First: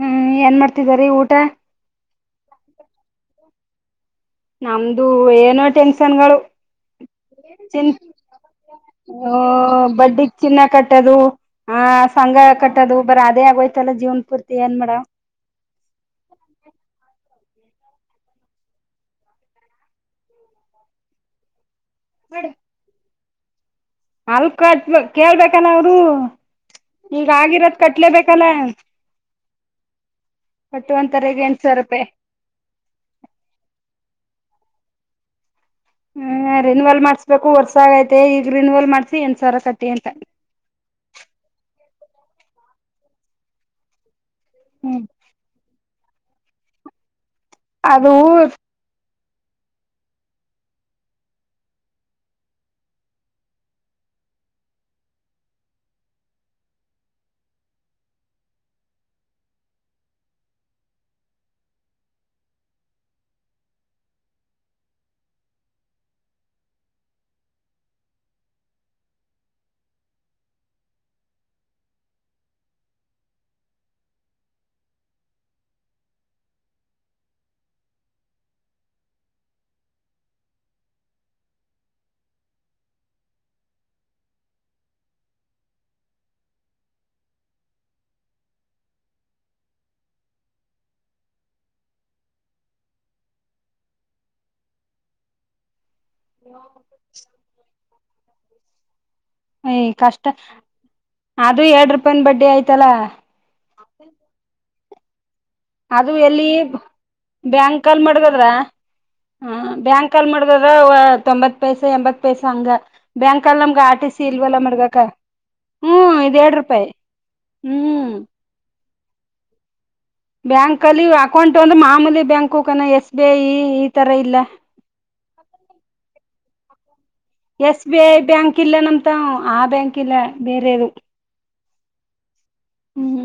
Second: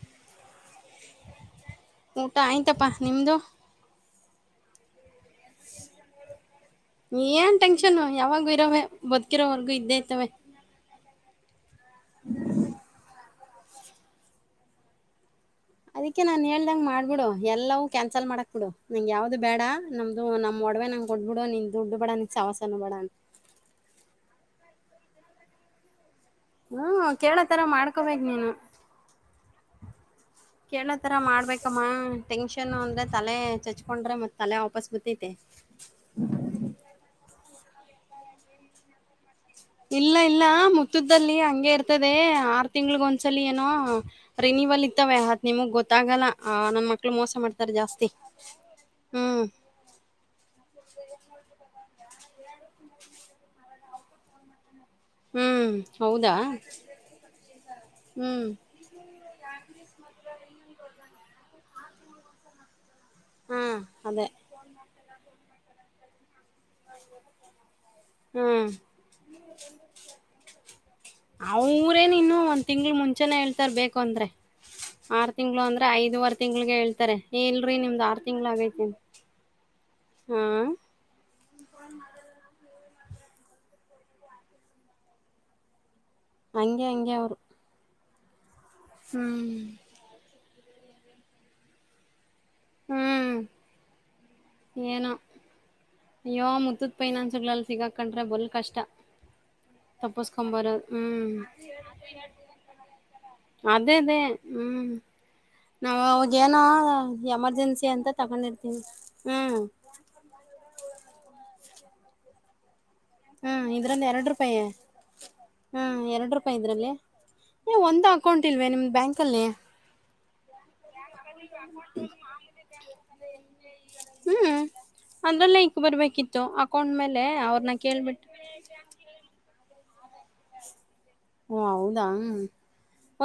ಹ್ಮ್ ಏನ್ ಮಾಡ್ತಿದಾರೀ ಊಟ ಊಟ ಆಯ್ತಪ್ಪಾ ನಿಮ್ದು ನಮ್ದು ಏನೋ ಟೆನ್ಷನ್ಗಳು ಏನ್ ಚಿನ್ ಟೆನ್ಷನ್ ಯಾವಾಗು ಇರೋ ಬದುಕಿರೋವರ್ಗೂ ಇದ್ದೇ ಇತವೆ ಹ ಸಂಘ ಕಟ್ಟದು ಅದ್ ಅದೇ ಆಗೋಯತಲ್ಲ ಜೀವನ್ ಪೂರ್ತಿ ಏನ್ ಮಾಡ್ಮ ಅದಿಕ್ಕೆ ನಾನ್ ಹೇಳ್ದಂಗ ಮಾಡ್ಬಿಡು ಎಲ್ಲವೂ ಕ್ಯಾನ್ಸಲ್ ಮಾಡಕ್ ಬಿಡು ನಂಗೆ ಯಾವ್ದು ಬೇಡ ನಮ್ದು ನಮ್ ಒಡವೆ ನಂಗ್ ಕೊಟ್ಟ ಬೇಡು ನಿ ದುಡ್ಡು ಬೇಡ ಅವನ್ ಸವಾಸನು ಬೇಡ ಅಲ್ ಕಟ್ ಕೇಳ್ಬೇಕಾನ ಅವರು ಹ್ಮ ಈಗ ಕೇಳತರ ಆಗಿರೋದ್ ಮಾಡ್ಕೋಬೇಕೇ ಕಟ್ಲೇಬೇಕಲ್ಲ ನೀನು ಕಟ್ಟು ಕೇಳತರ ಅಂತಾರೆ ಈಗ ಎಂಟ ಸಾವಿರ ಮಾಡ್ಬೇಕಮ್ಮ ರೂಪಾಯಿ ಟೆನ್ಷನ್ ಅಂದ್ರೆ ತಲೆ ಚಚ್ಕೊಂಡ್ರೆ ಮತ್ತೆ ತಲ್ಲ ಆಪಸ್ ಮತೆ ಹ್ಮ್ ರಿನ್ವೆಲ್ ಮಾಡ್ಸ್ಬೇಕು ವರ್ಸ ಆಯ್ತು ಈಗ್ರೀನ್ ವಲ್ ಮಾಡ್ಸ ಇಲ್ಲ ಇಲ್ಲ ಮುತ್ತುದ್ದಲ್ಲಿ ಹಂಗೆ ಇರ್ತ ಆರ್ತದೆ ಆರು ತಿಂಗಳಗ ಒಂದ್ಸಲ ಏನೋ ರಿ ನೀವಲ್ ಹ್ಮ್ ಇತ್ತವೆತ್ ನಿಮಗ ಗೊ ಗತ್ತಾಗಲ್ಲ ನನ್ ಮಕ್ಳ ಮೋಸ ಮಾಡ್ತಾರೆ ಜಾಸ್ತಿ ಅದು ಹ್ಮ್ ಹ್ಮ್ ಹೌದಾ ಹ್ಮ್ ಹಾ ಅದೇ ಹಾ ಅವರೇನ ಇನ್ನು ಒಂದ್ ತಿಂಗ್ಳ ಮುಂಚೆನ ಹೇಳ್ತಾರ ಬೇಕು ಅಂದ್ರೆ ಆರು ತಿಂಗಳ ಅಂದ್ರೆ ಐದುವರೆ ತಿಂಗ್ಳಿಗೆ ಹೇಳ್ತಾರೆ ಇಲ್ರರಿ ನಿಮ್ದ್ ಆರು ತಿಂಗಳ ಆಗೇತಿ ಅಂತ ಹಾ ಹಂಗೆ ಹಂಗೆ ಅವರು ಹ್ಮ್ ಹ್ಮ್ ಏನೋ ಅಯ್ಯೋ ಮುತ್ತದ್ ಫೈನಾನ್ಸ್ಗಳಲ್ಲಿ ಸಿಗಾಕಟ್ರೆ ಬಲ್ ಕಷ್ಟ ಕಷ್ಟ ತಪ್ಪಸ್ಕೊ ಬರದು ಹ್ಮ್ ಅದು ಎರಡ್ ರೂಪಾಯನ್ ಬಡ್ಡಿ ಆಯ್ತಲ್ಲ ಅದೇ ಅದೇ ಹ್ಮ್ ಹ [unintelligible] ನಾವ ಅದು ಎಲ್ಲಿ ಅವಾಗೇಏನ ಎಮರ್ಜೆನ್ಸಿ ಬ್ಯಾಂಕಲ್ ಅಂತ ಮಡ್ಗದ್ರ ತಗೊಂಡಿರ್ತೀವಿ ಹ ಹ್ಮ್ ಬ್ಯಾಂಕ್ ಅಲ್ಲಿ ಮಾಡಡಗದ್ರ ತೊಂಬತ್ ಎ ಪೈಸಾ ಎಂಬತ್ತು ಪೈಸಾ ಅಂಗ ಹ್ಮ್ ಇದ್ರಲ್ಲಿ ಎರಡು ರೂಪಾಯ ಹ್ಮ್ ಎರಡು ರೂಪಾಯಿ ಇದ್ರಲ್ಲಿ ಒಂದ ಹ್ಮ್ ಅಕೌಂಟ್ ಇಲ್ವ ನಿಮ್ದ್ ಬ್ಯಾಂಕ್ ಕಲ್ಲಿ ಬ್ಯಾಂಕ್ ಅಲ್ಲಿ ಅಕೌಂಟ್ ಒಂದು ಮಾಮೂಲಿ ಬ್ಯಾಂಕು ಕನ ಎಸ್ ಬಿ ಐ ಈ ತರ ಇಲ್ಲ ಹ್ಮ್ ಅದ್ರಲ್ಲೆ ಇಕ್ ಬರ್ಬೇಕಿತ್ ತ್ತು ಅಕೌಂಟ್ ಮೇಲ್ ಎಸ್ ಬಿ ಐ ಬ್ಯಾಂಕ್ ಇಲ್ಲ ನಮ್ ತಾವ್ ಆ ಬ್ಯಾಂಕ್ ಕಿಲ್ಲ ಬೇರೆದು ಹೋ ಹೌದಾ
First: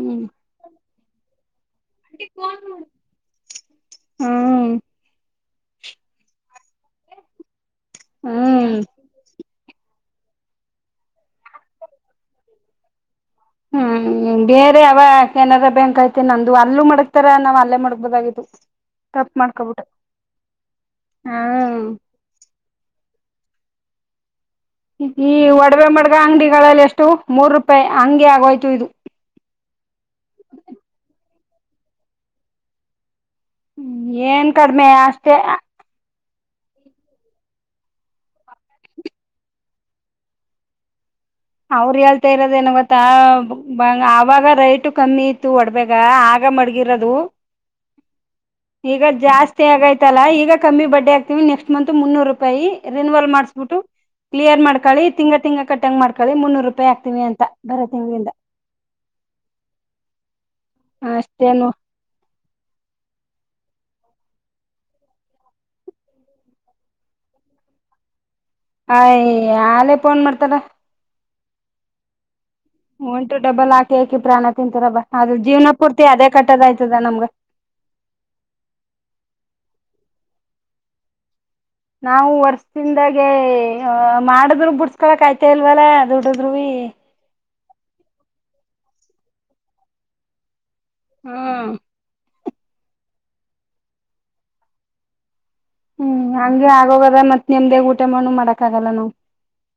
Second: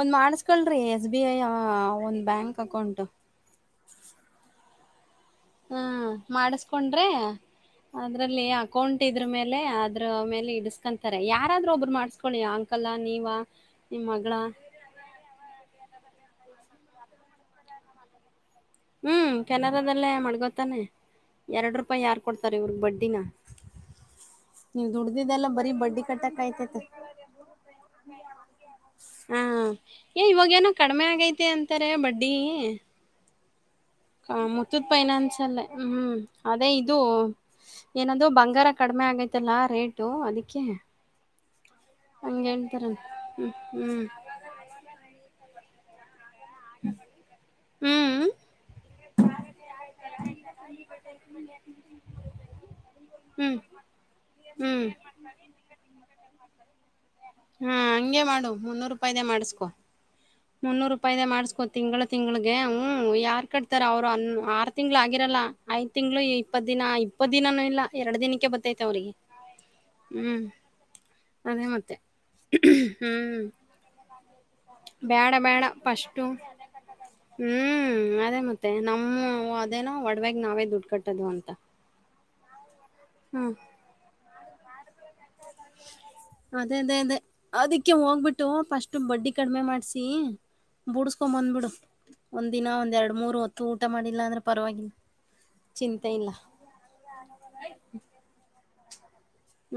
ಒಂದ್ ಮಾಡಸ್ಕಳ್ರಿ ಎಸ್ ಬಿ ಐ ಆ ಹಾಂ ಒಂದು ಬ್ಯಾಂಕ್ ಅಕೌಂಟು ಹ್ಮ ಹ್ಮ ಮಾಡಿಸ್ಕೊಂಡ್ರಿ ಅದ್ರಲ್ಲಿ ಹ್ಮ್ ಅಕೌಂಟ್ ಇದ್ರಮೇಲ್ ಲೆ ಅದ್ರ ಮೇಲೆ ಇಡಿಸ್ಕಂತಾರೆ ಯಾರಾದ್ರೂ ಒಬ್ರು ಮಾಡ್ಸ್ಕೊಳ್ಳಿ ಅಂಕಲ್ ಆ ನೀವ ನಿಮ್ ಮಗಳ ಹ್ಮ್ ಬೇರೆ ಅವ ಕೆನರಾ ಬ್ಯಾಂಕ್ಯ್ತ ತ್ತೆ ನಂದು ಅಲ್ಲೂ ಮಡಗ್ತಾರ ನಾವ್ ಅಲ್ಲೇ ಮಾಡಡಗ್ಬೋದಾಗಿತ್ತು ಹ್ಮ್ ಕೆನರಾದಲ್ಲೇ ಮಡ್ಗೋತಾನೆ ಹಾ ಎರಡ್ ರೂಪಾಯಿ ಯಾರ್ ಕೊಡ್ತಾರ ಇವ್ರಗ್ ಬಡ್ಡಿನ ನೀವ್ ಈ ದುಡ್ದಿದ್ದಲ್ಲ ಬರಿ ಒಡವೆ ಬಡ್ಡಿ ಮಡ್ಗ ಕಟ್ಟಕ್ ಆಯಿತೈತೆ ಅಂಗಡಿಗಳಲ್ಲಿ ಎಷ್ಟು ಮೂರು ರೂಪಾಯಿ ಹಂಗೆ ಆಗೋಯ್ತು ಇದು ಹ ಏ ಇವಾಗ ಏನೋ ಕಡಿಮೆ ಆಗೈತ್ ತ್ತೆ ಅಂತಾರೆ ಬಡ್ಡಿ ಹ ಏನ್ ಕಡಿಮೆ ಮುುತ್ತೂದ ಅಷ್ಟೇ ಫೈನಾನ್ಸ್ ಅಲ್ಲೇ ಹ್ಮ್ ಅದೇ ಇದು ಏನಾದೂ ಬಂಗಾರ ಕಡಿಮೆ ಆಗೈತಲ್ಲ ರೇಟು ಅದಕ್ಕೆ ಅವ್ರ ಹೇಳ್ತಾ ಹಂಗ ಇರೋದು ಏನು ಹೇಳ್ತಾರ ಗೊತ್ತಾ ಹ್ಮ್ ಅವಾಗ ರೇಟು ಕಮ್ಮಿ ಇ ತೂ ವಡ್ವೇಗ ಆಗ್ ಆ ಮಾಡ್ಗಿರೋದು ಹ್ಮ್ ಹ್ಮ್ ಈಗ ಜಾಸ್ತಿ ಆಗೈತ್ ತಲ್ಲ ಈಗ ಕಮ್ಮಿ ಬಡ್ಡಿ ಆಗ್ ನೆಕ್ಸ್ಟ್ ಮಂತ್ ಮುನ್ನೂರು ರೂಪಾಯಿ ರಿನ್ವಲ್ ಹ್ಮ್ ಮಾಡಿಸ್ಬಿಟ್ಟು ಕ್ಲಿಯರ್ ಹ್ಮ್ ಮಾಡ್ಕೊಳ್ಳಿ ತಿಂಗ ತಿಂಗ್ಳ್ ಕಟ್ಟಂಗ ಮಾಡ್ಕೊಂಡಿ ರೂಪಾಯ ಹಾ ಹಂಗೆ ಮಾಡು ಮುನ್ನೂರು ರೂಪಾಯ್ದೇ ಮಾಡಸ್ಕೊ ಮುನ್ನೂರು ರೂಪಾಯ್ದ ಮಾಡ್ಸ್ಕೋ ಅಷ್ಟೇನು ತಿಂಗಳ ತಿಂಗಳಿಗೆ ಹ್ಮ್ಮ್ ಯಾರ್ ಕಟ್ ಅವ್ರು ಅ ಆರು ತಿಂಗ್ಳ ಆಗಿರಲ್ಲ ಐದ ತಿಂಗಳು ಇಪ್ಪತ್ ದಿನ ಇಪ್ಪತ್ ದಿನಾನ ಇಲ್ಲ ಎರಡು ದಿನಕ್ಕೆ. ಬತ್ತೈತೆ ಅವ್ರಿಗೆ ಆಯ್ ಯಾಲೇ ಫೋನ್ ಹ್ಮ್ ಮಾಡ್ತಾರ ಅದೇ ಮತ್ತೆ ಒಂಟು ಹ್ಮ್ ಡಬ್ಬಲ್ ಹಾಕಿ ಹಾಕಿ ಪ್ರಾಣ ತಿಂತಾರಬ್ಬ ಅದು ಬೇಡ ಬೇಡ ಜೀವನ ಪೂರ್ತಿ ಫಸ್ಟು ಅದೇ ಕಟ್ಟೋದಾಯ್ತದ ನಮ್ಗ ಹ್ಮ್ ಅದೇ ಮತ್ತೆ ನಮ್ಮ. ಅದೇನೋ ಒಡವೆಯಗ ನಾವೇ ದುಡ್ಡು ಕಟ್ಟದು ಅಂತ. ನಾವು [inaudible] ಜಿಂದಾಗೆ ಹ್ಮ ಮಾಡಿದ್ರು ಬಸ್ಕೋಲಾತ್ತಿಲ್ಲ. ಮತ್ತೇಲ್ವಲ ದುಡ್ಡದ್ವಿ. ಅದೇ ಅದೇ ಅದೇ ಅದಕ್ಕೆ ಹೋಗ್ಬಿಟ್ಟು ಫಸ್ಟು ಬಡ್ಡಿ ಕಡಿಮೆ ಮಾಡ್ಸಿ. ಹ್ಮ್ ಬೂಡ್ಸಕೋಮನ್ಬಡು. ಒಂದಿನ ಒಂದ್ ಎರಡು ಮೂರು ಹೊತ್ತು ಊಟ ಮಾಡಿಲ್ಲ ಅಂದ್ರೆ ಪರವಾಗಿಲ್ಲ. ಚಿಂತೆ ಹ್ಮ್ ಇಲ್ಲ ಹಂಗೆ ಆಗೋಗದ ಮತ್ ನಿಮ್ದೇ ಊಟ ಮಣ್ಣು ಮಾಡಕ್ ಆಗಕ [unintelligible] ಹ್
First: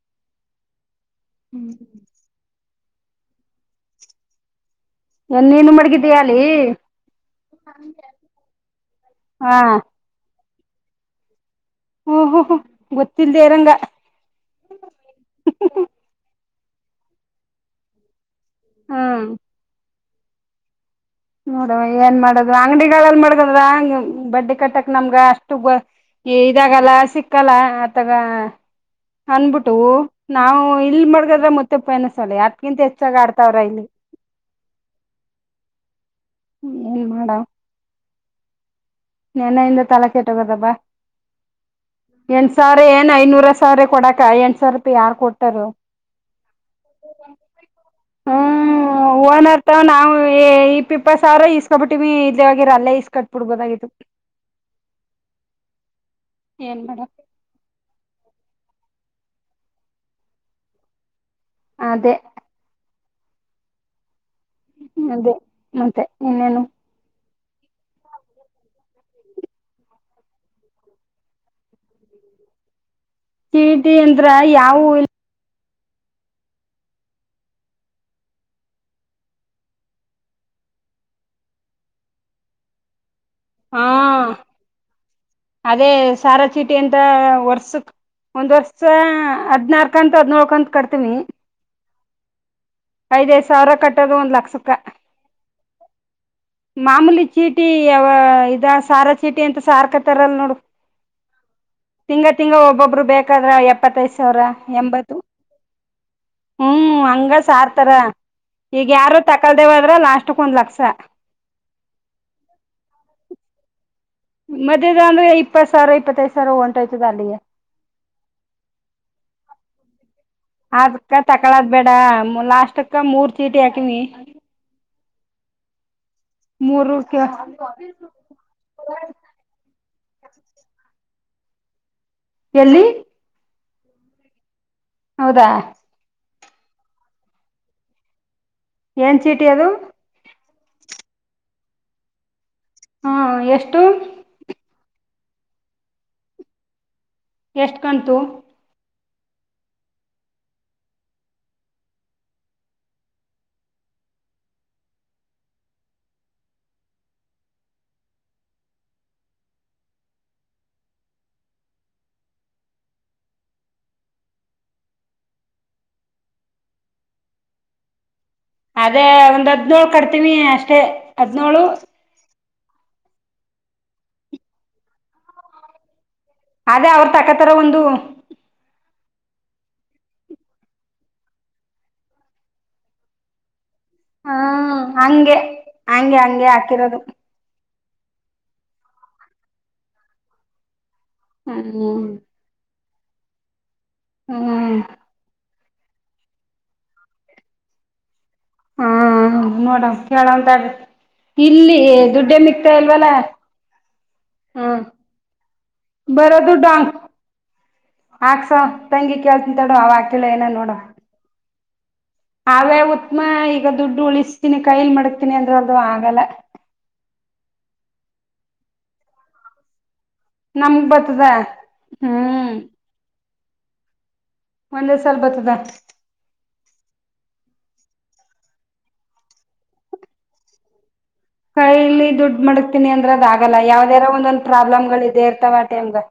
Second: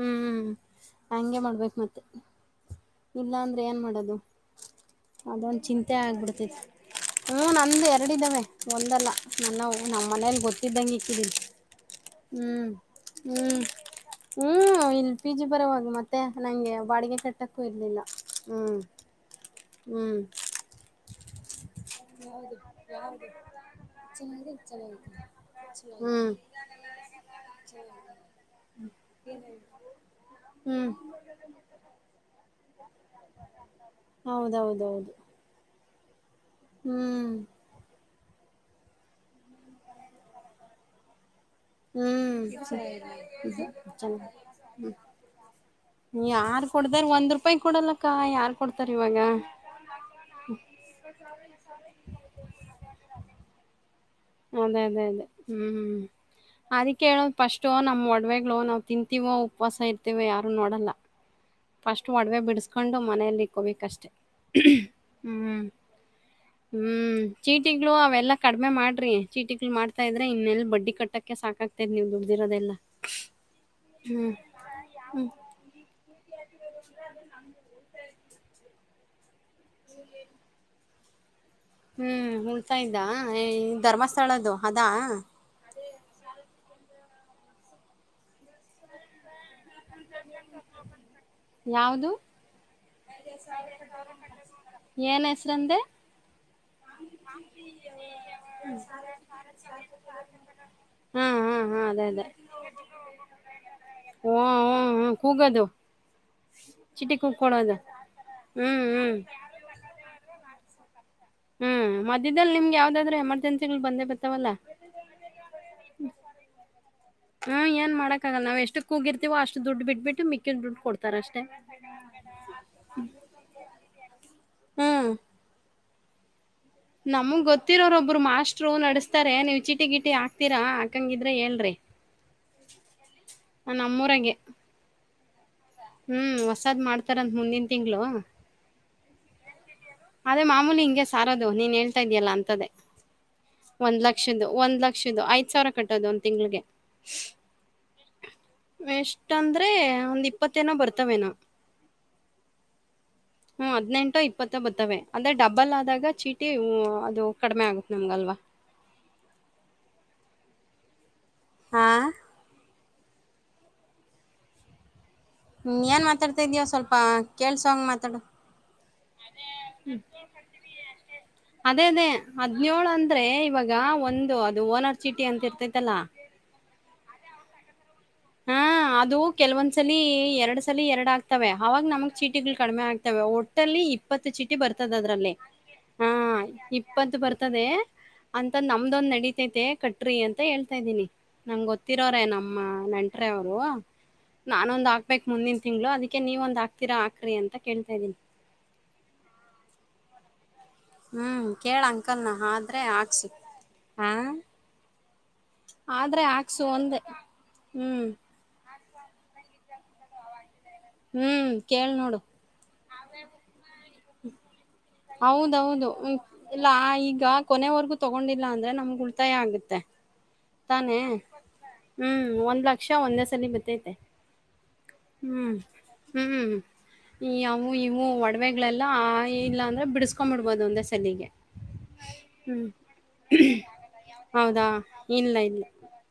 ಹಂಗೆ ಹ್ಮ್ ಮಾಡ್ಬೇಕ ಮತ್ತೆ. ಇಲ್ಲ ಅಂದ್ರೆ ಏನ್ ಮಾಡದು. ಎ ಅದೊಂದು ನೀನು ಚಿಂತೆ ಮಡಗಿದೀಯ ಅಲ್ಲಿ ಆಗ್ಬಿಡ್ತತಿ ಹೂ ನಂದು ಎರಡಿದ್ದಾವೆ ಒಂದಲ್ಲ ಹಾ ನನ್ನವು ನಮ್ಮ ಮನೇಲಿ ಗೊತ್ತ. [unintelligible] ಹ್ಮ ಹ್ಮ ಹ್ಮ ಹ್ಮ್ ಗೊತ್ತಿಲ್ದೇ ಹ್ಮ್ ಇರಂಗ ಹ್ಮ್ ಇಲ್ಲಿ ಪಿ ಜಿ ಬರಬಹುದು ಮತ್ತೆ. ನಂಗೆ ಬಾಡಿಗೆ ಕೆಟ್ಟಕ. ಕೂ ಇರಲಿಲ್ಲ. ಹ್ಮ ಹ್ಮ್ ನೋಡ ಏನ್ ಮಾಡುದ ಅಂಗಡಿ ಮಾಡಿಗಿದ್ರಾ ಬಡ್ಡಿ ಕಟ್ಟಕ್ ನಮ್ಗ ಅಷ್ಟು ಹ್ಞೂ ಇದಾಗಲ್ಲ ಸಿಕ್ಕಲ್ಲ ಅತಗ ಅನ್ಬಿಟ್ಟು ನಾವು ಹ್ಞೂ ಇಲ್ ಮಾಡಗದ್ರ ಮತ್ತೆ ಫೈನಾನ್ಸ್. ಅದಕ್ಕಿಂತ ಹೆಚ್ಚಾಗ ಆಡ್ತಾವ್ರ ಇಲ್ಲಿ. ಹೌದೌದೌದು ಹ್ಮ ಏನ್ ಹ್ಞೂ ಮಾಡವ ನಿನ್ನೆಯಿಂದ ತಲೆ ಕೆಟ್ಟೋಗದಬಾ ಎಂಟ ಹ್ಞೂ ಸಾವಿರ ಏನ್ ಐನೂರ ಸಾವಿರ ಕೊಡಾಕ ಚೆನ್ನಾಗಿ ಎಂಟ ಸಾವಿರ ರೂಪಾಯಿ ಯಾರು ಕೊಟ್ಟಾರು ಯಾರು ಕೊಡ್ದಾರ ಒಂದು ರೂಪಾಯಿ ಕೊಡಲ್ಲಕ್ಕ ಯಾರು ಕೊಡ್ತಾರೆ ಹ್ಮ್ ಇವಾಗ ಓನರ್ ತವ ನಾವು ಇಪ್ಪಿಪ್ಪ ಸಾವ್ರ ಇಸ್ಕೊಬಿಟ್ಟಿವವಿ ಇದಗರಲ್ಲೇ ಈಸ್ಕಟ್ಬಿಡ್ಬೋದಾಗಿ. [unintelligible] ಅದೇ ಅದೇ ಅದೇ ಹ್ಮ್. ಏನ್ ಮಾಡ ಅದಕ್ಕೆೇಳ್ ಫಸ್ಟು ನಮ್ಮ ಒಡ [unintelligible] ನಾವ ತಿಂತೀವೋ ಉಪವಾಸ ಇರ್ತೇವೋ ಯಾರು ನೋಡಲ್ಲ. ಫಸ್ಟ್ ಅದೇ ಒಡವೆ ಬಿಡಿಸಸ್ಕೊಂಡ್ ಮನೆಯಲ್ಲಿ ಕೋಬೇಕಿಕ್ ಅಷ್ಟೇ ಅದೇ ಮತ್ತೆ ಇನ್ನೇನು ಹ್ಮ್ ಚೀಟಿಗಳು ಅವೆಲ್ಲ ಕಡಿಮೆ ಮಾಡ್ರಿ ಚೀಟಿಗಳು ಮಾಡ್ತಾ ಇದ್ರೆ ಇನ್ನೆಲ್ಲ ಬಡ್ಡಿ ಕಟ್ಟೋಕ್ಕೆ ಸಾಕಾಗ್ತರಿ ನೀವು ದುಡ್ದಿರೋದೆಲ್ಲ ಚೀಟಿ ಅಂದ್ರ ಹ್ಮ್ ಯಾವವು ನ [inaudible] ಹ್ಮ ಹ್ಮ್ ಹುಳ್ತಾ ಇದ್ದಾ ಹಾ ಅದೇ ಸಾರಾ ಚೀಟಿ ಎಂತ ವರ್ಷ ಒಂದ್ ವರ್ಷ ಹದಿನಲ್ಕು ಕಕಂತ ಅದ್ ನೋಡ್ಕಂತತ್ ಕರ್ತಮಿ ಯಾವುದು ಐದೈದು ಸಾವಿರ ಕಟ್ಟೋದು ಒಂದ್ ಲಕ್ಷ ಸಕ್ಕ ತಂದೆ ಮಾಮೂಲಿ ಚೀಟಿ ಯ ಇದ ಸಾರಾ ಚೀಟಿ ಅಂತ ಸಾರ್ಕತಾರಲ್ಲ ನೋಡು ಹಾ ಹಾ ಹಾ ಅದೇ ಅದೇ ತಿಂಗ ತಿಂಗ ಒಬ್ಬೊಬ್ರು ಬೇಕಾದ್ರ ಎಪ್ಪತ್ತೈದು ಓ ಸಾವಿರ ಎ ಹ್ಮ್ ಹ್ಮ್ ಕೂಗೋದು ಹ್ಮ್ ಚೀಟಿ ಹಂಗ ಕುಡ್ಕೊಳೋದು ಸಾರ್ತರ ಹ್ಮ್ ಈಗ ಯಾರು ಹ್ಮ್ ತಕಲ್ದೇವದ್ರ ಲಾಸ್ಟ್ಕ್ ಒಂದ್ ಲಕ್ಷ ಸಾ ಹ್ಮ್ ಮದ್ದದಲ್ಲಿ ನಿಮ್ಗೆ ಯಾವ್ದಾದ್ೂ ಎಮರ್ಜೆನ್ಸಿ ಗಳು ಬಂದ ಬ ಮಧ್ಯೆದ ಇಪ್ಪತ್ತು ಸಾವರ ಇಪ್ಪತ್ತ ಐದು ಸಾವರ ಒನ್ ಟಯತಲ್ಲಿಯ ಕಗಿರ್ತಿವ ಅಷ್ಟ ದುಡ್ಡು ಬಿಟ್ಟಬಟ್ಟು ಅದಕ್ಕ ತಕಳದ್ ಬೇಡ ಲಾಸ್ಟಕ್ಕ ಮೂರ್ ಚೀಟಿ ಹಾಕಿನಿ ಹ್ಮ್ ಮೂರು ನಮಗ್ ಗೊತ್ತಿರೋರೊ ಒಬ್ರು ಮಾಸ್ರು ನಡಸ್ತಾರೆ ನೀವ್ ಚೀಟಿ ಗಿಟಿ ಹಾಕ್ತೀರಾ ಹಕ್ಕಂಗಿದ್ರೆ ಹೇಳ್ರಿ ಎಲ್ಲಿ ನಮ್ಮೂರಗೆ ಹೌದಾ ಹ್ಮ್ ಹೊಸಾದ್ ಮಾಡ್ತಾರಂದ ಮುಂದಿನ ತಿಂಗಳು ಏನ್ ಚೀಟಿ ಅದು ಅದೇ ಮಾಮೂಲಿ ಹಂಗೆ ಸಾರೋದು ನೀನ್ ಹೇಳ್ತಾ ಇದೀಲ್ಲ ಅಂತದೇ ಹ್ಮ ಎಷ್ಟು ಒಂದ್ ಲಕ್ಷಂದು ಒಂದ್ ಲಕ್ಷ ಲ ಐದ್ ಸಾವಿರ ಕಟ್ಟೋದು ಒಂದು ತಿಂಗಳಿಗೆ ಎಷ್ಟು ಕಣಂತು ಬಿಟ್ಟಂದ್ರೆ ಒಂದ್ ಇಪ್ಪತ್ತೇನೋ ಬರ್ತವೇ ನ ಹ್ಮ ಹದ್ಿನೆಂಟ ಇಪ್ಪತ್ತ ಬರ್ತ್ತವೆ ಅದ್ರ ಡಬ್ಬಲ್ ಆದಾಗ ಚೀಟಿ ಅದು ಕಡಿಮೆ ಆಗತ್ ನಂಗಗೆಲ್ವಾ ಹಾ ಏನ್ ಮಾತಾಡ್ತಾ ಇದೀವ ಸ್ವಲ್ಪ ಕೇಳಳ್ಸ ಹಂಗೆ ಮಾತಾಡ ಅದೇ ಒಂದ್ ಹದ್ಿನೋಳ್ು ಕಟ್ತೀವಿ ಅಷ್ಟೇ ಹದ್ಿನೋಳು ಹದಿನಳ್ು ಅಂದ್ರೆ ಇವಾಗ ಒಂದು ಅದು ಓನರ್ ಚೀಟಿ ಅಂತ ಇರ್ತೈತಲ್ಲ ಅದೇ ಅವ್ರ ತಕ್ಕತರ ಒಂದು ಹಾ ಅದು ಕೆಲವೊಂದ್ಸಲಿ ಎರಡ್ ಸಲಿ ಎರಡು ಆಗ್ತವೆ ಅವಾಗ ನಮಗ್ ಚೀಟಿಗಳು ಕಡಿಮೆ ಆಗ್ತವೆ ಒ ಟ್ಟಲ್ಲಿ ಇಪ್ಪತ್ತು ಹಾ ಚೀಟಿ ಬರ್ತದೆ ಅದ್ರಲ್ಲಿ ಹಂಗೆ ಹಾ ಹಂಗೆ ಹಂಗೆ ಹಾಕಿರೋದು ಇಪ್ಪತ್ತು ಬರ್ತದೆ ಅಂತ ನಮ್ದೊಂದ್ ನಡಿತೇೈತೆ ಕಟ್ರಿ ಅಂತ ಹೇಳ್ತಾ ಇದ್ದೀನಿ ನಂಗ ಹ್ಮ್ ಗೊತ್ತಿರೋರೇ ನಮ್ಮ ನಂ ಅವರು ಹ್ಮ್ ನಾನೊಂದ್ ಹಾಕ್ಬೇಕಕ್ ಮುಂದಿನ ತಿಂಗಳು ಅದಕ್ಕೆ ನೀವ ಒಂದ್ ಹಕ್ತೀರಾ ಹಾಕ್ರಿ ಅಂತ ಕೇಳ್ತಾ ಇದೀನಿ ಹಾ ನೋಡ ಕೇಳೋಂತ ಆಗ ಹ್ಮ್ ಕೇಳ ಅಂಕಲ್ ನ ಆದ್ರೆ ಆಾಕ್ಸಕ್ ಹಾ ಹಾ ಆದ್ರೆ ಹಾಕ್ಸು ಒಂದ ಹ್ಮ್ ಹಾಕ್ಸ ತಂಗಿ ಕೇಳ್ತಂತಡು ಅವ ಆಾಕಲ್ಲ ಏನ ನೋಡು ಹ್ಮ್ ಕೇೇಳ ನೋಡು ್ಮ ಈಗ ದುಡ್ಡು ಉಳಿಸ್ತೀನಿ ಕೈಲ್ ಮಡಗ್ತೀನಿ ಅಂದ್ರ ಅದು ಹೌದೌದು ಆಗಲ್ಲ ಇಲ್ಲ ಈಗ ಕೊನೆವರ್ಗೂ ತ ತಗೊಂಡಿಲ್ಲ ಅಂದ್ರೆ ನಮ್ಗ್ ಉಳಿತಾಯ ಆಗುತ್ತೆ ನಮ್ಗ್ ತಾನೇ ಬತದ ಹ್ಮ್ ಚಲಿ ಬತೇತೆ ಒಂದೇ ಸಲ್ ಬರ್ತದ ಹ್ಮ್ ಹ್ಮ್್ಮ ಈಯವ್ ಇವು ಒಡ್ವೇಗಳೆಲ್ಲ ಇಲ್ಲ ಅಂದ್ ರೆ ಬಿಡ್ಸ್ಕೊಂಬಿಡ್ಬದು ಒಂದೇ ಸ ಕೈಲ್ಲಿ ದುಡ್ ಮಡಕ್ತೀನಿ ಅಂದ್ರದಾಗಲ್ಲ ಯಾವ್ದಾರು ಒಂದೊಂದ್ ಹೌದಾ ಪ್ರಾಬ್ಲಮ್ಗಳಿದ್ದೇ ಇಲ್ಲ ಇರ್ತವಾ ಇಲ್ಲ ಟೇಮ್ಗ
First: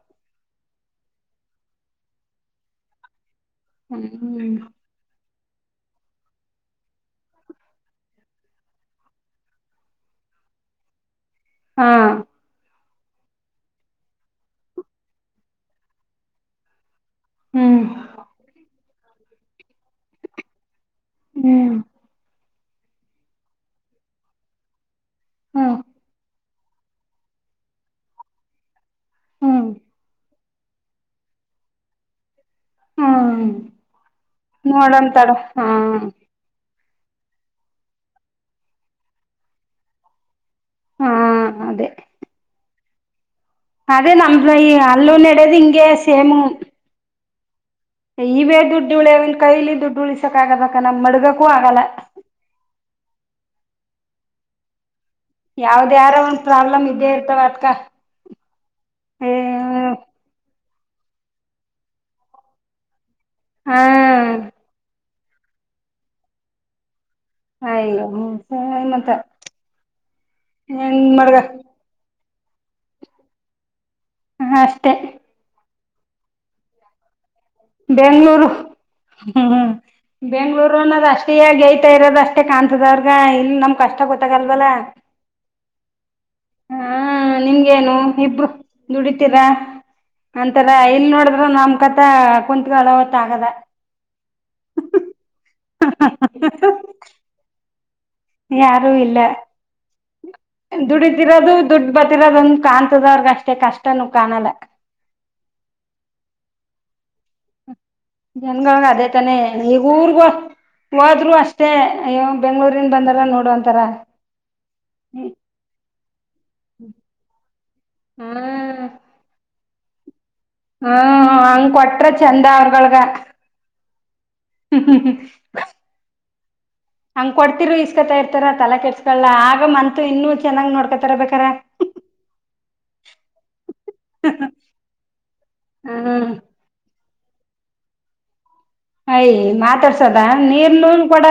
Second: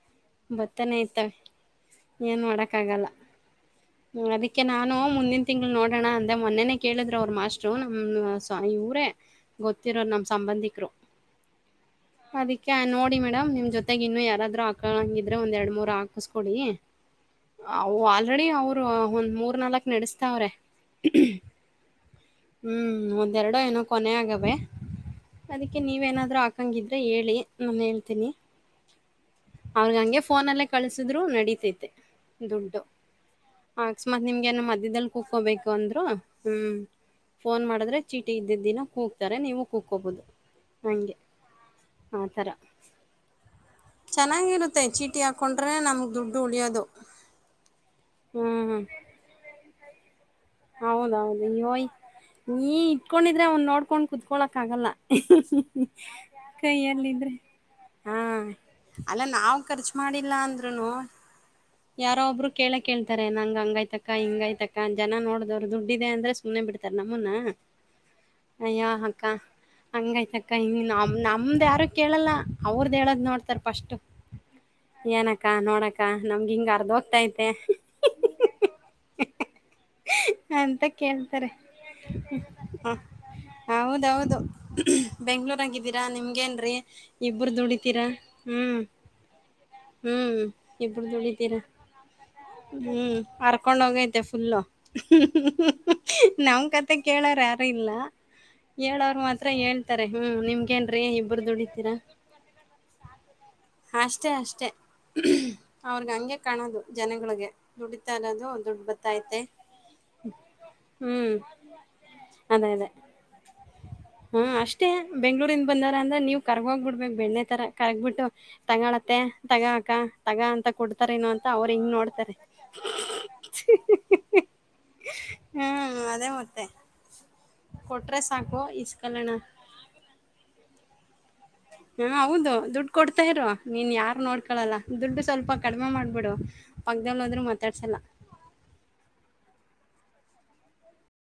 ಏನ್ಮಾಡಕ್ಕಾಗಲ್ಲ ಹ್ ಹ್ಮ್ ಅದಿಕ್ಕೆ ನಾನು ಮುಂದಿನ್ ತಿಂಗಳು ನೋಡೋಣ ಅಂದೆ ಮೊನ್ನೆನೆ ಕೇಳಿದ್ರು ಅವ್ರ್ ಮಾಸ್ಟ್ರು ನಮ್ ಸ್ ಇವ್ರೇ ಗೊತ್ತಿರೋ ನಮ್ ಸಂಬಂಧಿಕ್ರು ಹಾ ಅದಿಕ್ಕೆ ನೋಡ್ ನ್ನಿ ಮೇಡಮ್ ನಿಮ್ ಜೊತೆಗಿನ್ನು ಯಾರಾದ್ರು ಹಾಕಳಂಗಿದ್ರೆ ಒಂದ ಎರಡ್ಮೂರು ಹಾಕುಸ್ಕೊಡಿ ಹ್ಮ್ ಅವ್ ಆಲ್ರೆಡಿ ಅವ್ರು ಒಂದ್ ಮೂರ್ ನಾಲಕ್ ನಡೆಸ್ತಾವ್ರೆ ಹ್ಮ್ ಹ್ಮ್ ಒಂದ್ ಎರಡೊ ಏನೋ ಕೊನೆ ಆಗವೆ ಹ್ಮ್ ಅದಕ್ಕೆ ನೀವೇನಾದ್ರು ಆಕ್ ಕ್ಕಂಗಿದ್ರೆ ಹೇಳಿ ನಾನೇಳ್ತೀನಿ ಹ್ಮ್ ಅವ್ರ್ಹಂಗೆ ಫೋನಲ್ಲೆ ಕಳ್ಸುದ್ರು ನಡೀತೈತೆ ದುಡ್ಡು ಹ್ಮ್ ಅಕಸ್ಮಾತ್ ನಿಮ್ಗೆನು ನೋಡಮ್ ಮಧ್ಯದಲ್ಲಿ ತಡೋ ಹಾ ಕೂಕ್ಕೊಂಬೇಕು ಅಂದ್ರು ಹ್ಮ್ ಫೋನ್ ಮಾಡುದ್ರೆ ಚೀಟಿ ಇದ್ದಿದ್ದಿನ ಕೂಗ್ತಾರೆ ನೀವು ಕೂಕ್ಕೋಬೋದು ಹಾ ಹಂಗೆ ಅದೇ ಆತರ ಅದೇ ನಮ್ದ್ರಲ್ಲಿ ಅಲ್ಲೂ ಚೀಟಿ ಹಾಕೊಂಡ್ರೆ ನಡದಿಂಗೆ ನಮ್ಗ್ ದುಡ್ಡು ಸೇಮು ಉಳಿಯೋದು ಇವೇ ಹ್ಮ್ ದುಡ್ಡುಳಿಯಲ್ ಇನ್ ಕೈಲಿ ದುಡ್ ಊಳಿಸ್ ಹೌದೌದು ನೋಯ್ ನೀ ಇಟ್ಕೊಂಡಿದ್ರೆ ಅವ್ನ್ ನೋಡ್ಕೊಂಡ್ ಕೂ ಕುತ್ಕೊಳಕ್ಕಾಗಲ್ಲ ಹಿ ಹ್ಹಿ ಯಾವ್ದ ಯಾರ ಒಂದ್ ಪ್ರಾಬ್ಲಮ್ ಇದ್ದೇ ಕೈಯಲ್ಲಿದ್ರೆ ಇರ್ತಾವ ಅದ್ಕ ಹಾ ಅಲ್ಲ ನಾವ್ ಖರ್ಚು ಹ್ಮ ಮಾಡಿಲ್ಲ ಅಂದ್ ಇದ್ರುನು ಯಾರೋ ಒಬ್ರು ಕೇಳ ಕೇಳ್ ತರೆ ನಂಗ ಹಂಗೈತಕ ಹಾ ಹಿಂಗೈತಕ್ಕ ಅಂತ ಜನ ನೋಡ್ ಅವ್ರ್ ದುಡ್ಡಿದೆ ಅಂದ್ರೆ ಸುಮ್ನೆ ಬಿಡ್ತಾರ್ ನಮ್ಮುನ್ನ ಅಯ್ಯೋ ಅಯ್ಯ ಮತ್ತ ಅಕ್ಕ ಹಂಗಾಯ್ತಕ್ಕ ಹಿಂಗ್ ಹೆಂಗ ನಮ್ ಮಾಡ್ಗ ನಮ್ದ್ಯಾರು ಕೇಳಲ್ಲ ಅವ್ರದ ಹೇಳದ್ ನೋಡ್ತಾರ ಪಸ್ಟ್ ಅಷ್ಟೆ ಏನಕ್ಕ ನೋಡಕ್ಕ ಅ ನಮ್ಗೆ ಹಿಂಗ ಅರ್ದ ಹೋಗ್ತಾೈತೆ ಬೆಂಗ್ಳೂರು ಹ್ಮ ಹ್ಮ ಬೆಂಗ್ಳೂರು ಅಂತ ಅನ್ನೋದ್ ಅಷ್ಟ ಈ ಕೇಳ್ತಾರೆ ಯತಾ ಇರೋದ ಅಷ್ಟೇ ಕಾಣ್ತದ ಹ ಅವ್ರಗ ಇಲ್ ನಮ್ ಕಷ್ಟ ಹೌದೌದು ಗೊತ್ತಾಗಲ್ವಲ್ಲ ಬೆಂಗ್ಳೂರಾಗಿದ್ದೀರಾ ನಿಮ್ಗೇನ್ರೀ ಹಾ ಇಬ್ಬರು ನಿಮ್ಗೇನು ದುಡಿತೀರಾ ಇಬ್ರು ಹ್ಮ್ ದುಡಿತೀರ ಹ್ಮ್ ಅಂತಾರ ಇಬ್ರು ಇಲ್ ನೋಡಿದ್ರ ದುಡಿತೀರಾ ನಮ್ ಕತ ಕುತ್ಗಳವತ್ ಹ್ಮ್ ಆಗದ ಅರ್ಕೊಂಡ್ ಹೋಗತಿ ತ್ತಫುಲ್ಲ ಹ್ಮ ನಾವ ಕತೆ ಕೇಳಾರ ಯಾರು ಇಲ್ಲ ಯಾರು ಏಳ್ ಅವ್ರ ಇಲ್ಲ ಮಾತ್ರ ಹೇಳ್ತಾರೆ ಹ್ಮ್ ನಿಮ್ಗೇನ್ರೀ ಇಬರು ದುಡಿತಿರೋದು ದುಡಿತೀರ ದುಡ್ ಬತಿರೋದ ಒಂದ ಕಾಣ್ತದವ್ರಗ ಅಷ್ಟೇ ಕಷ್ಟನು ಅಷ್ಟೇ ಕಾಣಲ್ಲ ಅಷ್ಟೆ ಅವ್ರಗ ಹಂಗೆ ಕಾಣೋದು ಜನಗಳಿಗೆ ದುಡಿತಾ ಅನ್ನೋದು ದುಡ್ಡು ಜನಗಳಗ ಅದೇ ತಾನೆ ಬತ್ತೈತೆ ಈಗ ಊರ್ಗೋ [inaudible] ಹೋದ್ರು ಹ್ಮ್ ಅಷ್ಟೇ ಅಯ್ಯೋ ಅದೇ ಅದೇ ಬೆಂಗ್ಳೂರಿಂದ ಬಂದಾರ ನೋಡು ಅಂತಾರ ಹ್ಮ್ ಅಷ್ಟೇ ಹ್ಮ್ ಬೆಂಗ್ಳೂರಿಂದ ಬಂದಾರ ಅಂದ್ರೆ ನೀವ್ ಕರ್ಗ ಹೋಗ್ಬ ಬಿಡ್ಬೇಕು ಬೆಣ್ಣೆ ತರ ಕರ್ಗ್ಬಿಟ್ಟು ತಗಳತ್ತೆ ತಗಅಕಾ ತಗ ಅಂತ ಕೊಡ್ತಾರೇನು ಹ್ಮ್ ಅಂತ ಅವ್ರ ಹಂಗ್ ಹಿಂಗ ಕೊಟ್ರ ನೋಡ್ತಾರೆ. ಚಂದ ಅವ್ರಗಳ್ಗ [unintelligible] ಹ್ಮ್ [unintelligible] ಅದೇ ಮತ್ತೆ ಹಂಗ ಕೊಡ್ತಿರು ಇಸ್ಕೊತಾ ಕೊಟ್ರೆ ಇರ್ತಾರ ಸಾಕು ತಲಾ ಕೆಟ್ಸ್ಕ ಇಸ್ಕಲಣ ಆಗ ಮಂತತ್ ಇನ್ನುೂ ಚೆನ್ನಾಗ್ ನೋಡ್ಕೊತಾರ ಬೇಕಾರ ಹ್ ಹೌದು ದುಡ್ಡು ಕೊಡ್ತಾ ಇರ ನೀನ್ ಯಾರು ನೋಡ್ಕೊಳಲ್ಲ ದುಡ್ಡು ಸ್ವಲ್ಪ ಕಡಿಮೆ ಮಾಡ್ಬಿಡು ಹ್ಮ್ ಇದಲ್ಲಾದರೂ ಮಾತಾಡ್ಸಲ್ಲ ಅಯ ಮಾತಾಡ್ಸದ ನೀರ್ ನೂ ಕೂಡ